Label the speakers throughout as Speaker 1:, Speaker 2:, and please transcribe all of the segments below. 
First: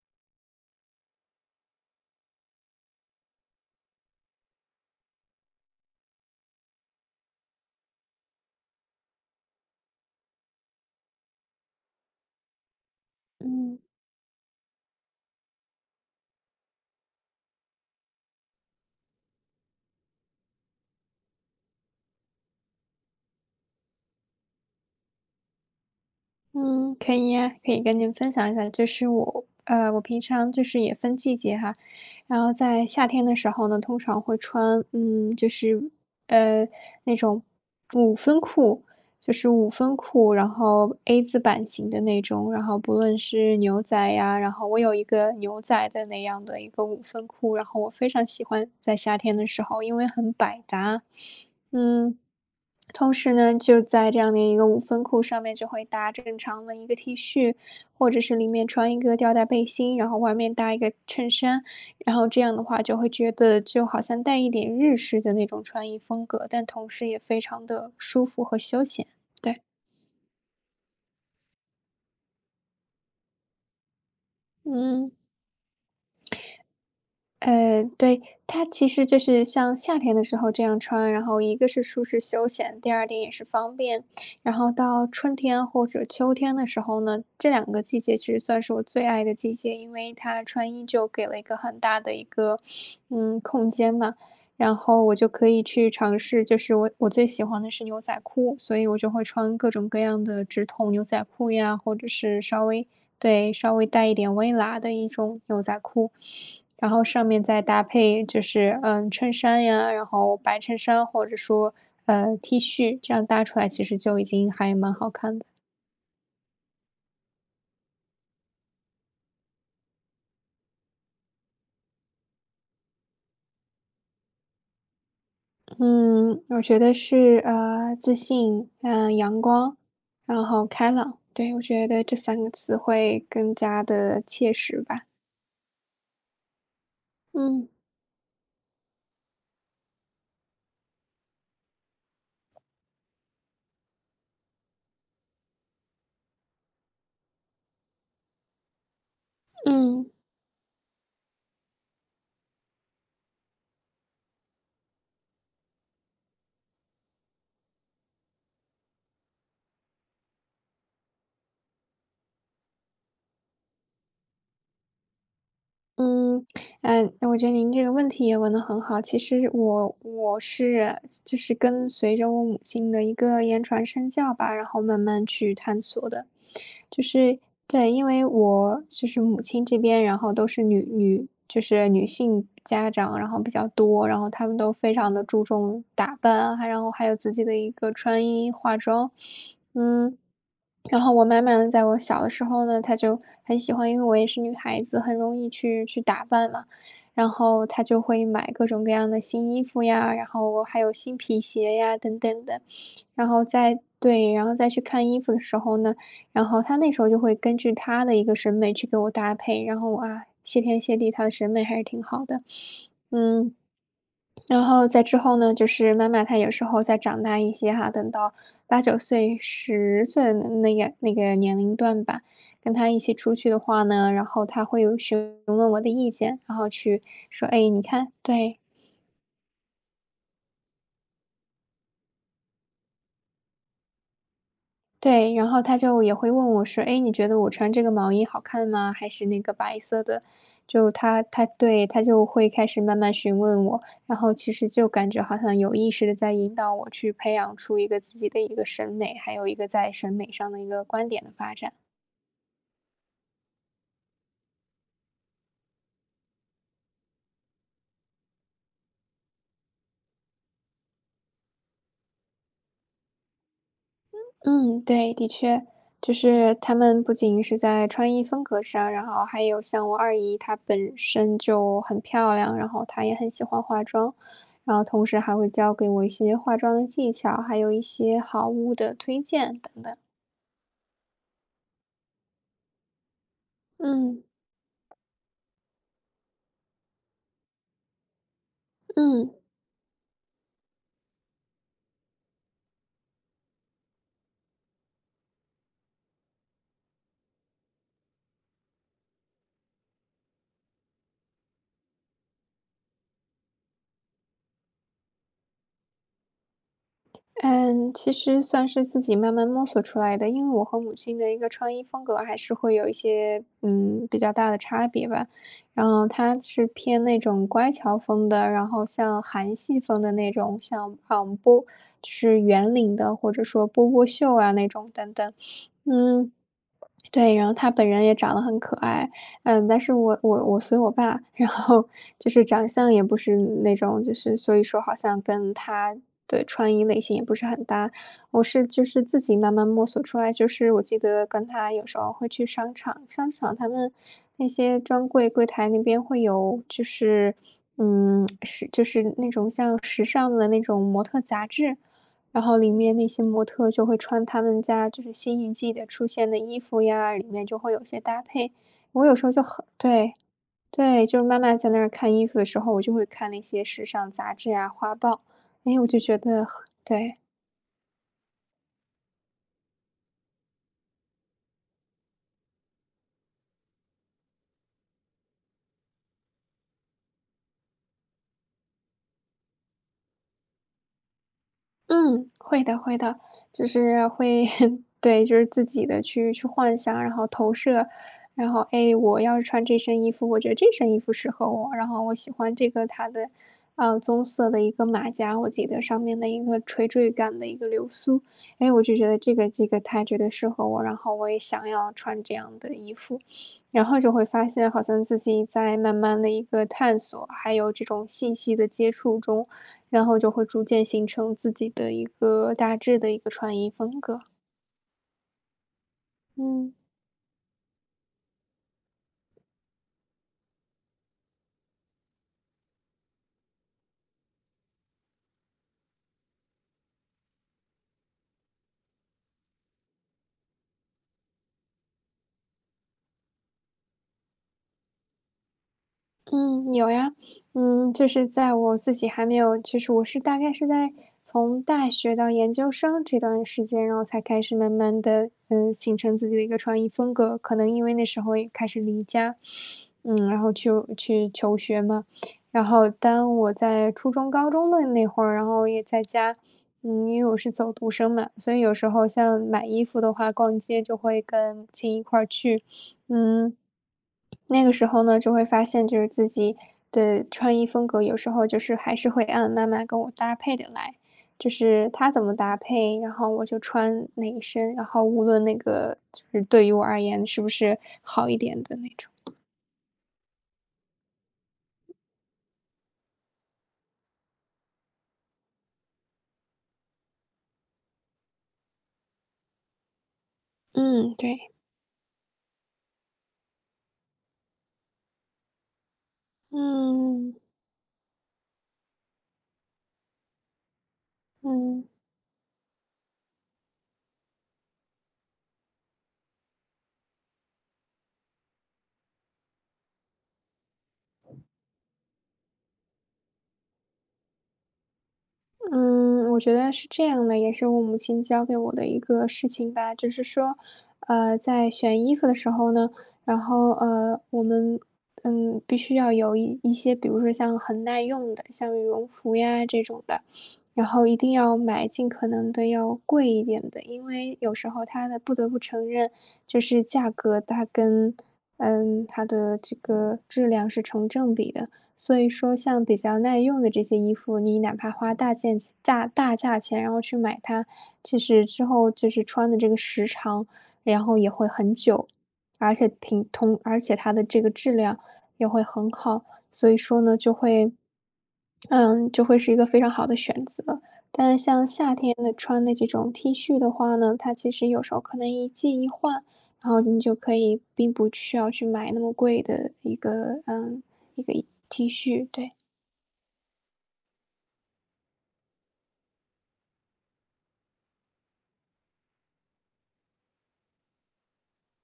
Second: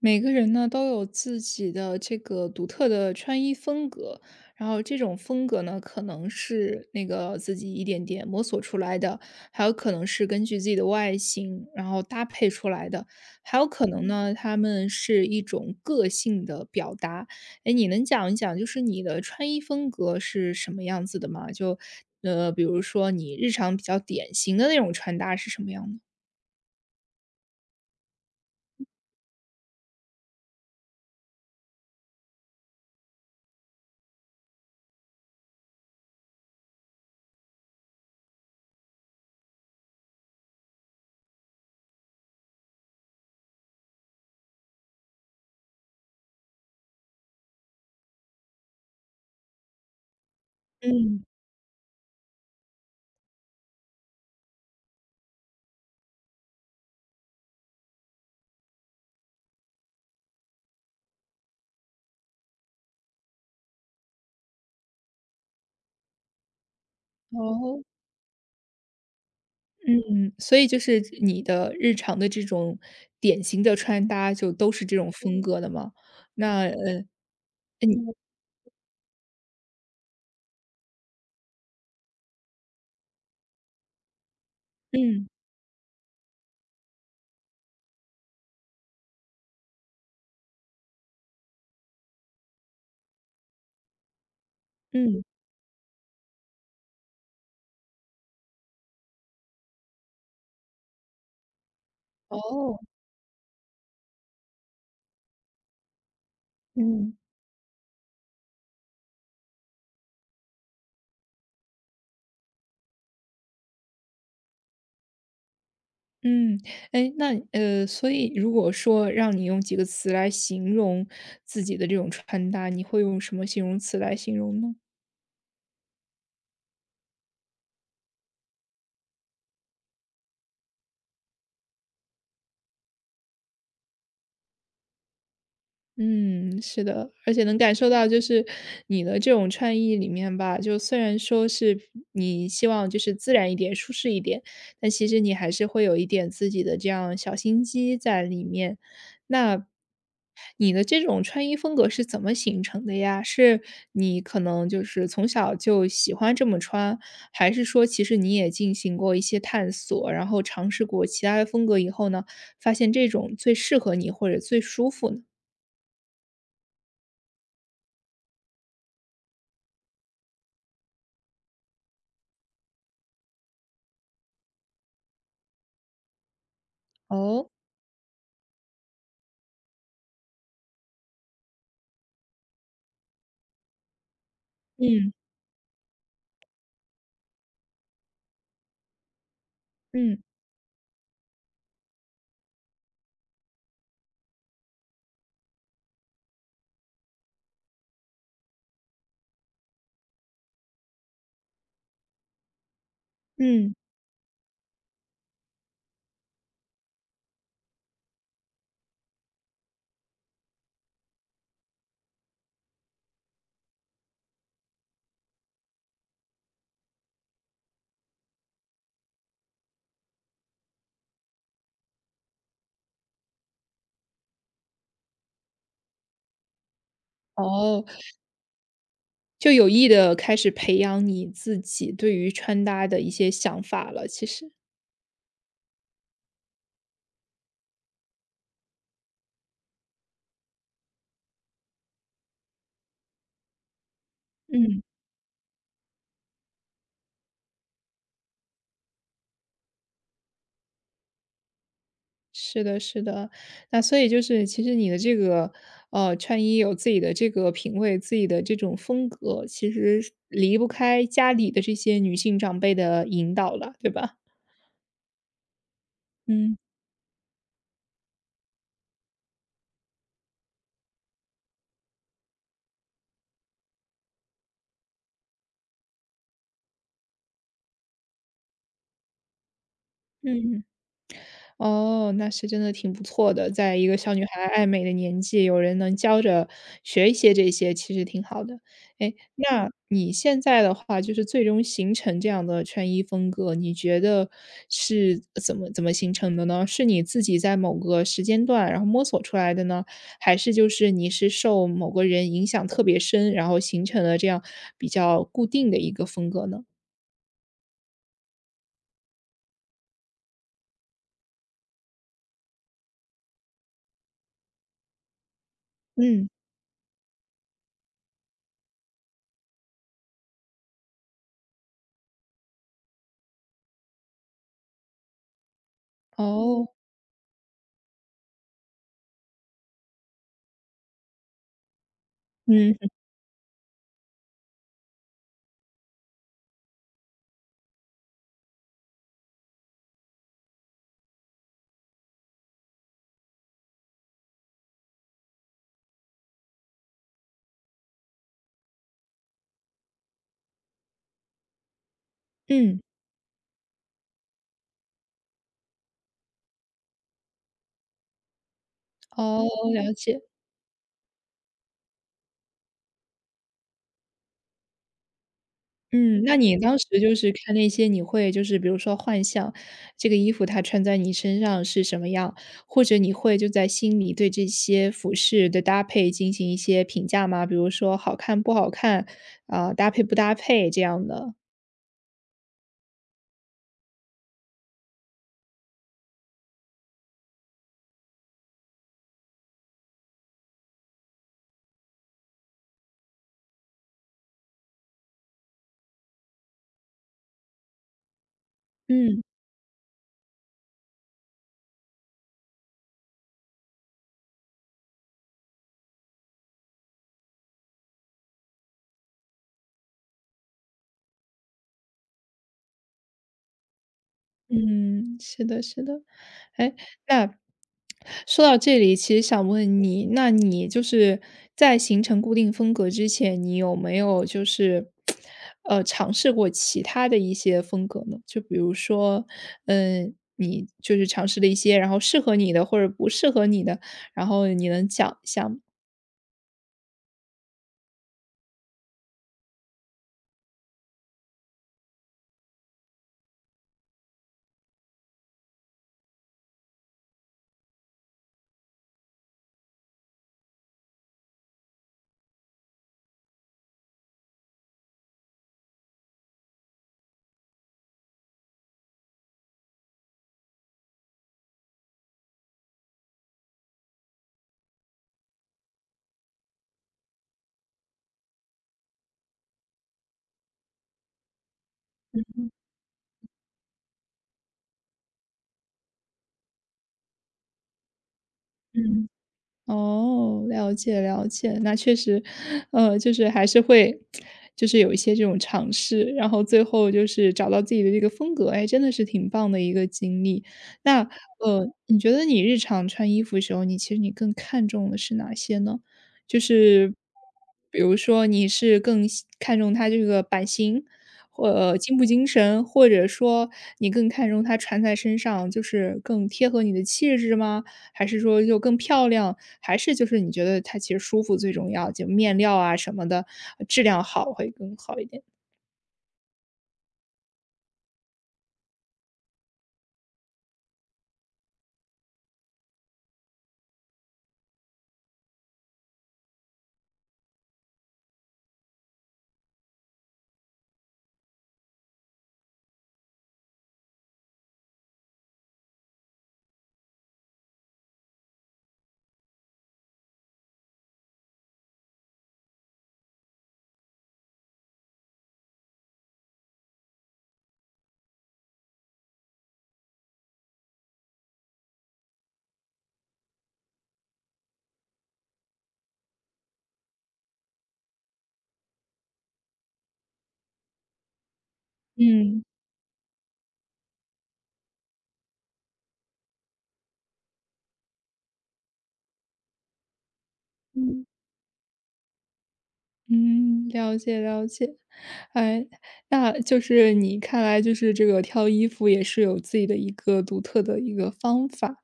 Speaker 1: 每个人呢都有自己的这个独特的穿衣风格，然后这种风格呢，可能是那个自己一点点摸索出来的，还有可能是根据自己的外形然后搭配出来的，还有
Speaker 2: 嗯
Speaker 1: 可能呢，他们是一种个性的表达。哎，你能讲一讲就是你的穿衣风格是什么样子的吗？比如说你日常比较典型的那种穿搭是什么样的？
Speaker 2: 嗯，可以呀，可以跟您分享一下，就是我平常就是也分季节哈。然后在夏天的时候呢，通常会穿，就是，呃，那种五分裤，就是五分裤，然后 A 字版型的那种，然后不论是牛仔呀，然后我有一个牛仔的那样的一个五分裤，然后我非常喜欢在夏天的时候，因为很百搭。
Speaker 1: 嗯，
Speaker 2: 嗯。同时呢，就在这样的一个五分裤上面就会搭正常的一个 T 恤，或者是里面穿一个吊带背心，然后外面搭一个衬衫，然后这样的话就会觉得就好像带一点日式的那种穿衣风格，但同时也非常
Speaker 1: 哦，
Speaker 2: 的舒服和休闲。对，
Speaker 1: 嗯，所以就是你的日常的这种典型的穿搭就都是这种
Speaker 2: 嗯。
Speaker 1: 风格的吗？那
Speaker 2: 对，它其实就是像夏天的时候这样穿，然后一个是舒适休闲，第二点也是方便。然后到
Speaker 1: 嗯
Speaker 2: 春天或者秋天的时候呢，这两个季节其实算是我最爱的季节，因为它穿衣就给了一个很大的一个，空间嘛。然后我
Speaker 1: 嗯，
Speaker 2: 就可以去尝试，就是我最喜欢的是牛仔裤，所以我就会穿各种各样的直筒牛仔裤呀，或者是
Speaker 1: 哦，
Speaker 2: 对，稍微带一点微喇的一种牛仔裤。然后
Speaker 1: 嗯
Speaker 2: 上面再搭配就是，衬衫呀，然后白衬衫或者说，T 恤，这样搭出来其实就已经还蛮好看的。
Speaker 1: 嗯，哎，那所以如果说让你用几个词来形容自己的这种穿搭，你会用什么形容词来形容呢？
Speaker 2: 嗯，我觉得是，自信，阳光，然后开朗。对，我觉得这三个词会更加的切实吧。
Speaker 1: 嗯，是的，而且能
Speaker 2: 嗯，
Speaker 1: 感受到就是你的这种穿衣里面吧，就虽然说是你希望就是自然一点、舒适一点，但其实你还是会有一点自己的这样小心机在里面。那
Speaker 2: 嗯。
Speaker 1: 你的这种穿衣风格是怎么形成的呀？是你可能就是从小就喜欢这么穿，还是说其实你也进行过一些探索，然后尝试过其他的风格以后呢，发现这种最适合你或者最舒服呢？
Speaker 2: 嗯，我觉得您这个问题也问得很好。其实我是就是跟随着我母亲的一个言传身教吧，然后慢慢去探索的。就是，
Speaker 1: 哦，
Speaker 2: 对，因为我就是母亲这边，然后都是女就是女性家长，然后比较多，然后她们都非
Speaker 1: 嗯
Speaker 2: 常的注重打扮啊，然后还有自己的一个穿衣化妆。嗯，
Speaker 1: 嗯
Speaker 2: 然后我妈妈在我小的时候呢，她就很喜欢因为我也是女孩子，很容易去打扮嘛，然后她就会买各种各样的新衣服呀，然后还有新皮鞋呀等等的。然后
Speaker 1: 嗯，
Speaker 2: 对，然后再去看衣服的时候呢，然后他那时候就会根据他的一个审美去给我搭配。然后啊，谢天谢地，他的审美还是挺好的。嗯，然后在之后呢，就是妈妈她有时候再长大一些哈，等到八九岁、10岁的那个年龄段吧，跟他一起出去的话呢，然后他会有询问我的意见，然后去说："哎，你
Speaker 1: 哦，
Speaker 2: 看。"对，
Speaker 1: 就有意的开始培养你自己对于穿搭的一些想法了，其实。
Speaker 2: 对，然后他就也会问我说："哎，你觉得我穿这个毛衣好看吗？还是那个白色的？"就他对，他就会开始慢慢询问我，然后其实
Speaker 1: 嗯，
Speaker 2: 就感觉好像有意识的在引导我去培养出一个自己的一个审美，还有一个在审美上的一个观点的发展。
Speaker 1: 是的是的。那所以就是其实你的这个，穿衣有自己的这个品味，自己的这种风格，其实是离不开家里的这些女性长辈的引导了，对吧？
Speaker 2: 嗯，对，的确，就是
Speaker 1: 嗯
Speaker 2: 他们不仅是在穿衣风格上，然后还有像我二姨，她本身就很漂亮，然后她也很喜欢化妆，然后同时还会教给我一些化妆的技巧，还有一些好物的推荐等等。
Speaker 1: 嗯。哦，那是真的挺不错的，在一个小
Speaker 2: 嗯
Speaker 1: 女孩爱美的年纪，有人能教着学一些这些，其实挺好的。哎，
Speaker 2: 嗯。
Speaker 1: 那你现在的话，就是最终形成这样的穿衣风格，你觉得是怎么怎么形成的呢？是你自己在某个时间段，然后摸索出来的呢？还是就是你是受某个人影响特别深，然后形成了这样比较固定的一个风格呢？
Speaker 2: 嗯，其实算是自己慢慢摸索出来的，因为我和母亲的一个穿衣风格还是会有一些，比较大的差别吧。然后
Speaker 1: 嗯，
Speaker 2: 她是偏那种乖巧风的，然后像韩系风的那种，像就是圆领的，或者说波波袖啊那种等等。嗯，
Speaker 1: 哦，
Speaker 2: 对，然后他本人也长得很可爱。但是我随我爸，然后就是长
Speaker 1: 嗯
Speaker 2: 相也不是那种，就是所以说好像跟他的穿衣类型也不是很搭。我是就是自己慢慢摸索出来，就是我记得跟他有时候会去商场，商场他们那些专柜柜台那边会有就是，就是那种像时尚的那种模特杂志，然后
Speaker 1: 嗯，
Speaker 2: 里
Speaker 1: 嗯
Speaker 2: 面那些模特就会穿他们家就是新一季的出现的衣服呀，里面就会有些搭配。我有时候就
Speaker 1: 哦，了
Speaker 2: 对，
Speaker 1: 解。
Speaker 2: 对，就是妈妈在那儿看衣服的时候，我就会看那些时尚杂志啊、画报，哎，我就觉
Speaker 1: 嗯，那
Speaker 2: 得
Speaker 1: 你
Speaker 2: 很
Speaker 1: 当时就
Speaker 2: 对。
Speaker 1: 是看那些，你会就是比如说幻想这个衣服它穿在你身上是什么样，或者你会就在心里对这些服饰的搭配进行一些评价吗？比如说好看不好看，啊、搭配不搭配这样的。
Speaker 2: 嗯，会的会的，就是会 对，就是自己的去幻想，然后投射，然后哎，诶我要是穿这身衣服，我觉得这身衣服适合我，然后我喜欢这个它的，棕色的一个马甲，我记得上面的一个垂坠感的一个流苏，哎，我就觉得
Speaker 1: 嗯
Speaker 2: 这个它绝对适合我，然后我也想要穿这样的衣服，然后就会发现好像自己在慢慢的一个探索，还有这种信息的接触中。然后就会逐渐形成自己的一个大致的一个穿衣风格。
Speaker 1: 嗯，是的，是的。
Speaker 2: 嗯。
Speaker 1: 哎，那说到这里，其实想问你，那你就是在形成固定风格之前，你有没有就是，尝试过其他的一些风格呢？就比如说，嗯，你就是尝试了一些，然后适合你的或者不适合你的，然后你能讲一下吗？
Speaker 2: 嗯，有呀。就是在我自己还没有，其实我是大概是在从大学到研究生这段时间，然后才开始慢慢的，形成自己的一个穿衣风格。可能因为那时候也开始离家，然后去求学嘛。然后当我在初中、高中的那会儿，然后也在家，因为我是走读生嘛，所以有时候像买衣服的话，逛街就会跟母亲一块儿去。嗯，那个时候呢，就会发现就是自己的穿衣风格，有时候就是还是会按妈妈跟我搭配的来，就是她怎么搭配，然后我就穿哪一身，然后无论那个就是对于我而言是不是好一点的那种。
Speaker 1: 哦，了解了解，那确实，就是还是会，就是有一些这种尝试，然后最后就是找到自己的这个风格，哎，真的是挺棒的一个经历。那
Speaker 2: 嗯，对，
Speaker 1: 你觉得你日常穿衣服的时候，你其实你更看重的是哪些呢？就是
Speaker 2: 嗯
Speaker 1: 比如说你是更喜看重它这个版型，或
Speaker 2: 嗯。
Speaker 1: 精不精神，或者说你更看重它穿在身上，就是更贴合你的气质吗？还是说就更漂亮？还是就是你觉得它其实舒服最重要，就面料啊什么的，质量好会更好一点？
Speaker 2: 嗯，我觉得是这样的，也是我母亲教给我的一个事情吧，就是说，在选衣服的时候呢，然后我们必须要有一些，比如说像很耐用的，像羽绒服呀这种的，然后一定要买尽可能的要贵一点的，因为有时候它的不得不承认，就是价格它跟它的这个质量是成正比的。所以说像比较耐用的这些衣服，你哪怕花大价钱，然后去买它，其实之后就是穿的这个时长，然后也会很久，而且而且它的这个质量也会很好，所以说呢，就会，就会是一个非常好的选择。但是像夏天的
Speaker 1: 嗯，
Speaker 2: 穿的这种 T 恤的话呢，它其实有时候可能一季一换，然后你就可以并不需要去买那么贵的
Speaker 1: 嗯。
Speaker 2: 一个 T 恤。对，
Speaker 1: 嗯，了解了解。哎，那就是你看来就是这个挑衣服也是有自己的一个独特的一个方法。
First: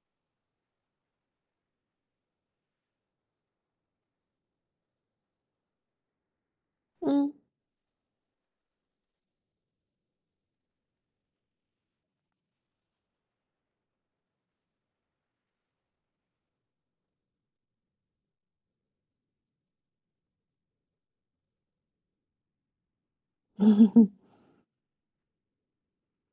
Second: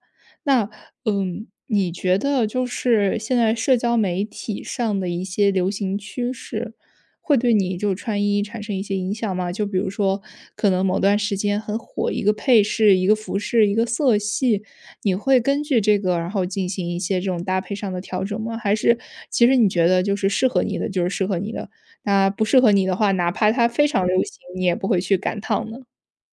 Speaker 1: 那，嗯，你觉得就是现在社交媒体上的一些流行趋势，
Speaker 2: 嗯，
Speaker 1: 会对你就穿衣产生一些影响吗？就比如说，可能某段时间很火一个配饰、一个服饰、一个色系，你会根据这个，然后进行一些这种搭配上的调整吗？还是其实你觉得就是适合你的就是适合你的，那不适合你的话，哪怕它非常流行，你也不会去赶趟呢？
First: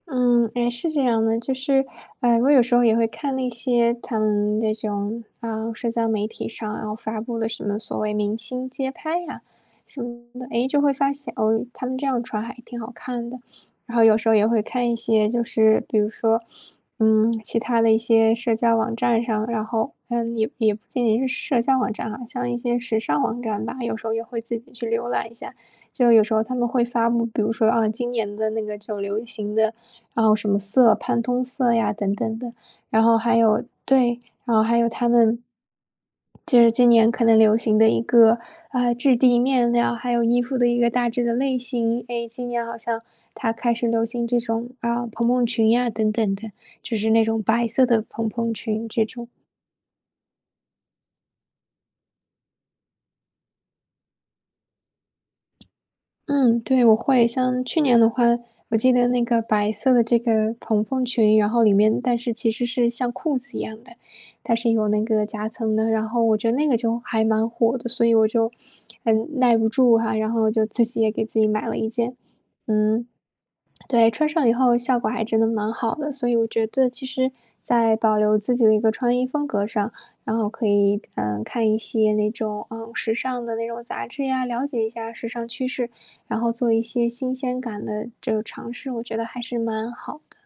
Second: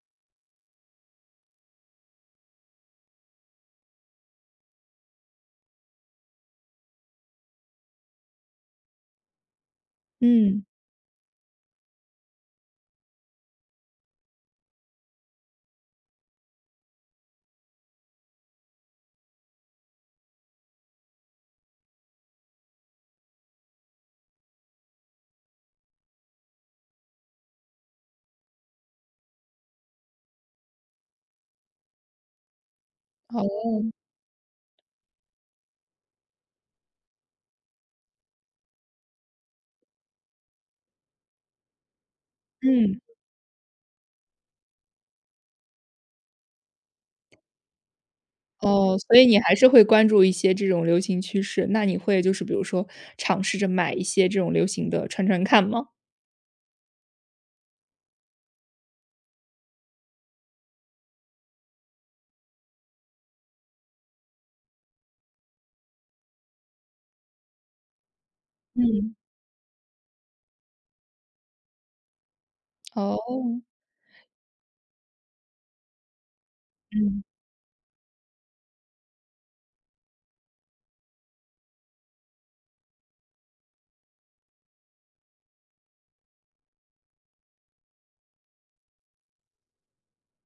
Speaker 2: 嗯，哎，是这样的，就是，我有时候也会看那些他们那种，社交媒体上，然后发布的什么所谓明星街拍呀什么的，
Speaker 1: 嗯，
Speaker 2: 哎，就会发现，哦，他们这样穿还挺好看的。然后有时候也会看一些就是比如说，其他的一些社交网站上，然后，也不仅仅是社交网站啊，像一些时尚网站吧，有时候也会自己去浏览一下。就有时候他们会发布，比如说，今年的那个就流行的，然后什么色，潘通色呀等等的。然后还有
Speaker 1: 哦，
Speaker 2: 对，然后还有他们就是今年可能流行的一个，质地、面料，还有衣服的一个大致的类型。诶，今年好
Speaker 1: 嗯，
Speaker 2: 像它开始流行这种，蓬蓬裙呀等等的，就是那种白色的蓬蓬裙
Speaker 1: 哦，
Speaker 2: 这
Speaker 1: 所以
Speaker 2: 种。
Speaker 1: 你还是会关注一些这种流行趋势，那你会就是比如说尝试着买一些这种流行的穿穿看吗？
Speaker 2: 嗯，对，我会。像去年的话，我记得那个白色的这个蓬蓬裙，然后里面但是其实是像裤子一样的，它是有那个夹层的。然后我觉得那个就还蛮火的，所以我就，
Speaker 1: 嗯，
Speaker 2: 很耐不住哈，然后就自己也给自己买了一件。嗯。
Speaker 1: 哦，
Speaker 2: 对，穿上以后效果还真的蛮好的，所以我觉得其
Speaker 1: 嗯。
Speaker 2: 实在保留自己的一个穿衣风格上，然后可以，看一些那种，时尚的那种杂志呀，了解一下时尚趋势，然后做一些新鲜感的这种尝试，我觉得还是蛮好的，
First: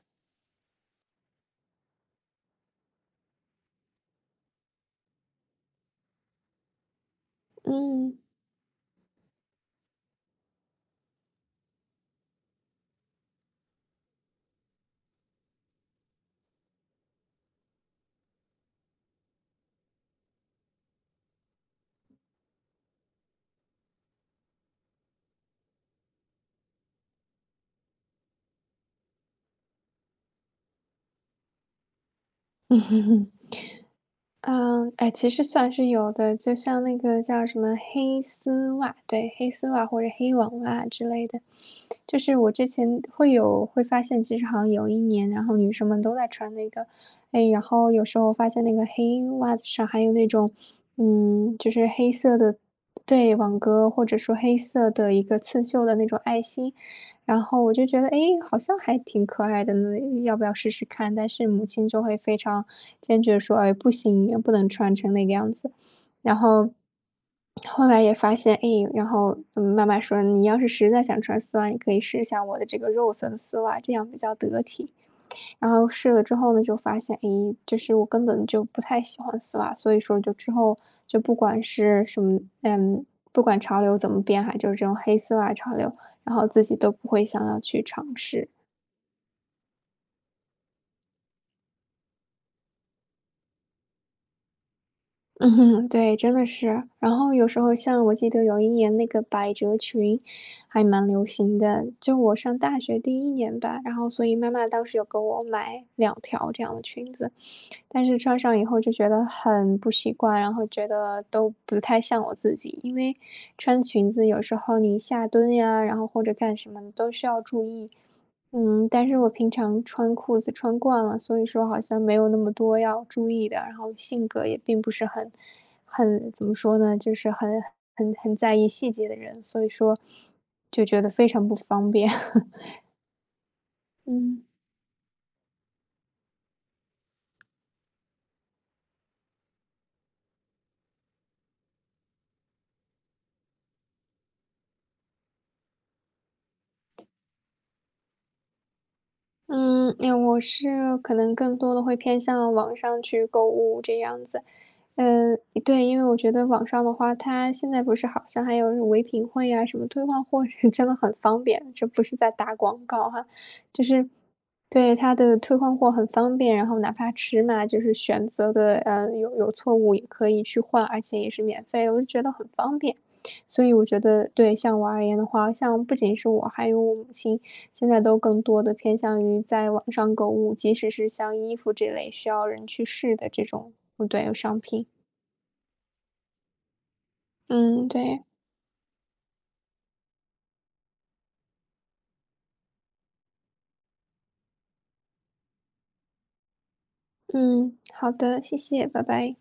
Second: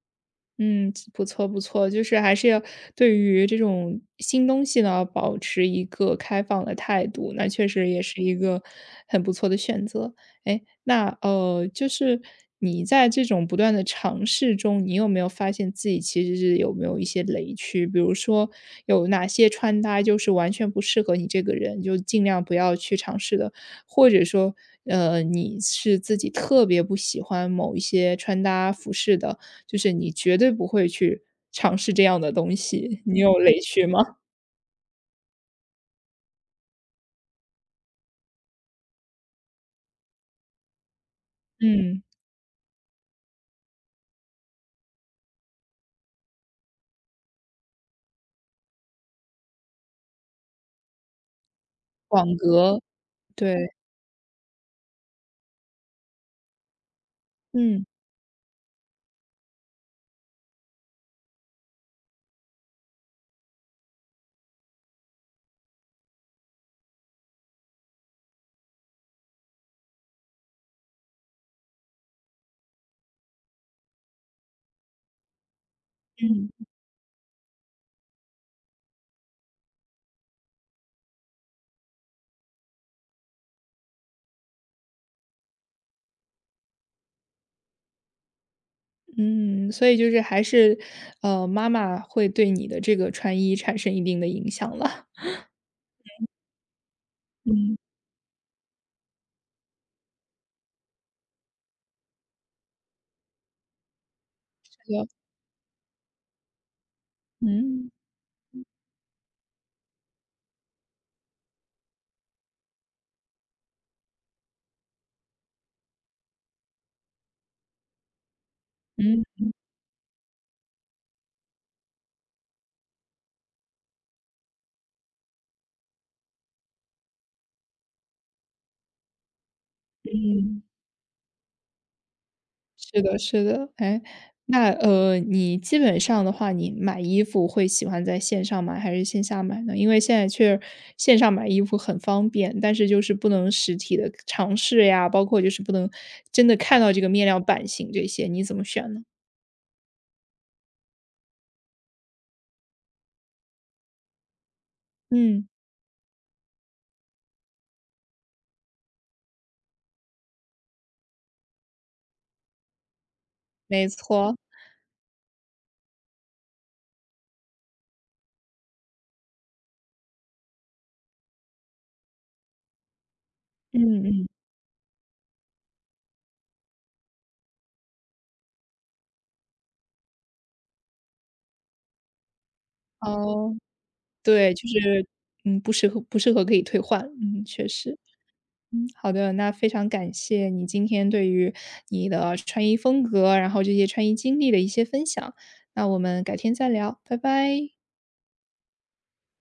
Speaker 1: 嗯，不错不错，就是还是要对于这种新东西呢，保持一个开放的态度，那确实也
Speaker 2: 嗯。
Speaker 1: 是一个很不错的选择。哎，那就是你在这种不断的尝试中，你有没有发现自己其实是有没有一些雷区？比如说有哪些穿搭就是完全不适合你这个人，就尽量不要去尝试的，或者说，你是自己特别不喜欢某一些穿搭服饰的。就是你绝对不会去尝试这样的东西，你有 雷区吗？
Speaker 2: 嗯，哎，其实算是有的，就像那个叫什么黑丝袜，对，黑丝袜或者黑网袜之类的，
Speaker 1: 嗯，
Speaker 2: 就是我之前会发现，其实好像有一年，然后女生们都在穿那个，哎，然后有时候发现那个黑袜子上还有那种，就是黑
Speaker 1: 网
Speaker 2: 色的，
Speaker 1: 格，
Speaker 2: 对，网
Speaker 1: 对，
Speaker 2: 格或者说黑色的一个刺绣的那种爱心，然后我
Speaker 1: 嗯，
Speaker 2: 就觉得，哎，好像还挺可爱的呢，要不要试试看？但是母亲就会非常坚决说：“哎，不行，不能穿成那个样子。”然后后来也发现，哎，然后，妈妈说：“你要是实在想穿丝袜，你可以试一下我的这个肉色的丝袜，这样比较得体。”然后试了之后
Speaker 1: 嗯，
Speaker 2: 呢，就发现，诶，就是我根本就不太喜欢丝袜，所以说就之后就不管是什么，不管潮流怎么变哈，就是这种黑丝袜潮流，然后自己都不会想要去尝试。
Speaker 1: 嗯，所以就是还是，妈妈会对你的这个穿衣产生一定的影响了。
Speaker 2: 嗯哼，对，真的是。然后有时候
Speaker 1: 嗯，
Speaker 2: 像我记得有一年那个百褶裙还蛮流行的，就我上大学第一年吧，然后所以妈妈当
Speaker 1: 对
Speaker 2: 时有
Speaker 1: 的，
Speaker 2: 给我买两条这样的裙子，
Speaker 1: 嗯，
Speaker 2: 但是穿上以后就觉得很不习惯，然后觉得都不太像我自己。因为穿裙子有时候你下蹲呀，然后或者干什么的都需要注意。嗯，但是我
Speaker 1: 嗯
Speaker 2: 平常穿裤子穿惯了，所以说好像没有那么多要注意的。然后性格也并不是很怎么说呢，就是很在意细节的人，所以说
Speaker 1: 嗯。
Speaker 2: 就觉得非常不方便。
Speaker 1: 是的，是的，哎，
Speaker 2: 嗯。
Speaker 1: 那你基本上的话，你买衣服会喜欢在线上买还是线下买呢？因为现在线上买衣服很方便，但是就是不能实体的尝试呀，包括就是不能真的看到这个面料、版型这些，你怎么选呢？
Speaker 2: 嗯，哎，我是可能更多的会偏向网上去购物这样子，嗯，
Speaker 1: 嗯，
Speaker 2: 对，因为我觉得网上的话，它现在不是好像还有那种唯品会啊，什么退换货是 真的很方便，这不是在打广告哈，就
Speaker 1: 没
Speaker 2: 是
Speaker 1: 错，
Speaker 2: 对它的退换货很方便，然后哪怕尺码就是选择的有错误也可以去换，而且也是免费的，我就觉得很方便。所以我觉
Speaker 1: 嗯嗯，
Speaker 2: 得对像我而言的话，像不仅是我，还有我母亲，现在都更多的偏向于在网上购物，即使是像衣服这类需要人去试的这
Speaker 1: 哦，
Speaker 2: 种，不对，
Speaker 1: 对，
Speaker 2: 商
Speaker 1: 就
Speaker 2: 品。
Speaker 1: 是不适合不适合可以退换，嗯，确
Speaker 2: 嗯，
Speaker 1: 实。
Speaker 2: 对，
Speaker 1: 嗯，好的，那非常感谢你今天对于你的穿衣风格，然后这些穿衣经历的一些分享，那我们改天再聊，拜拜。
Speaker 2: 嗯，好的，谢谢，拜拜。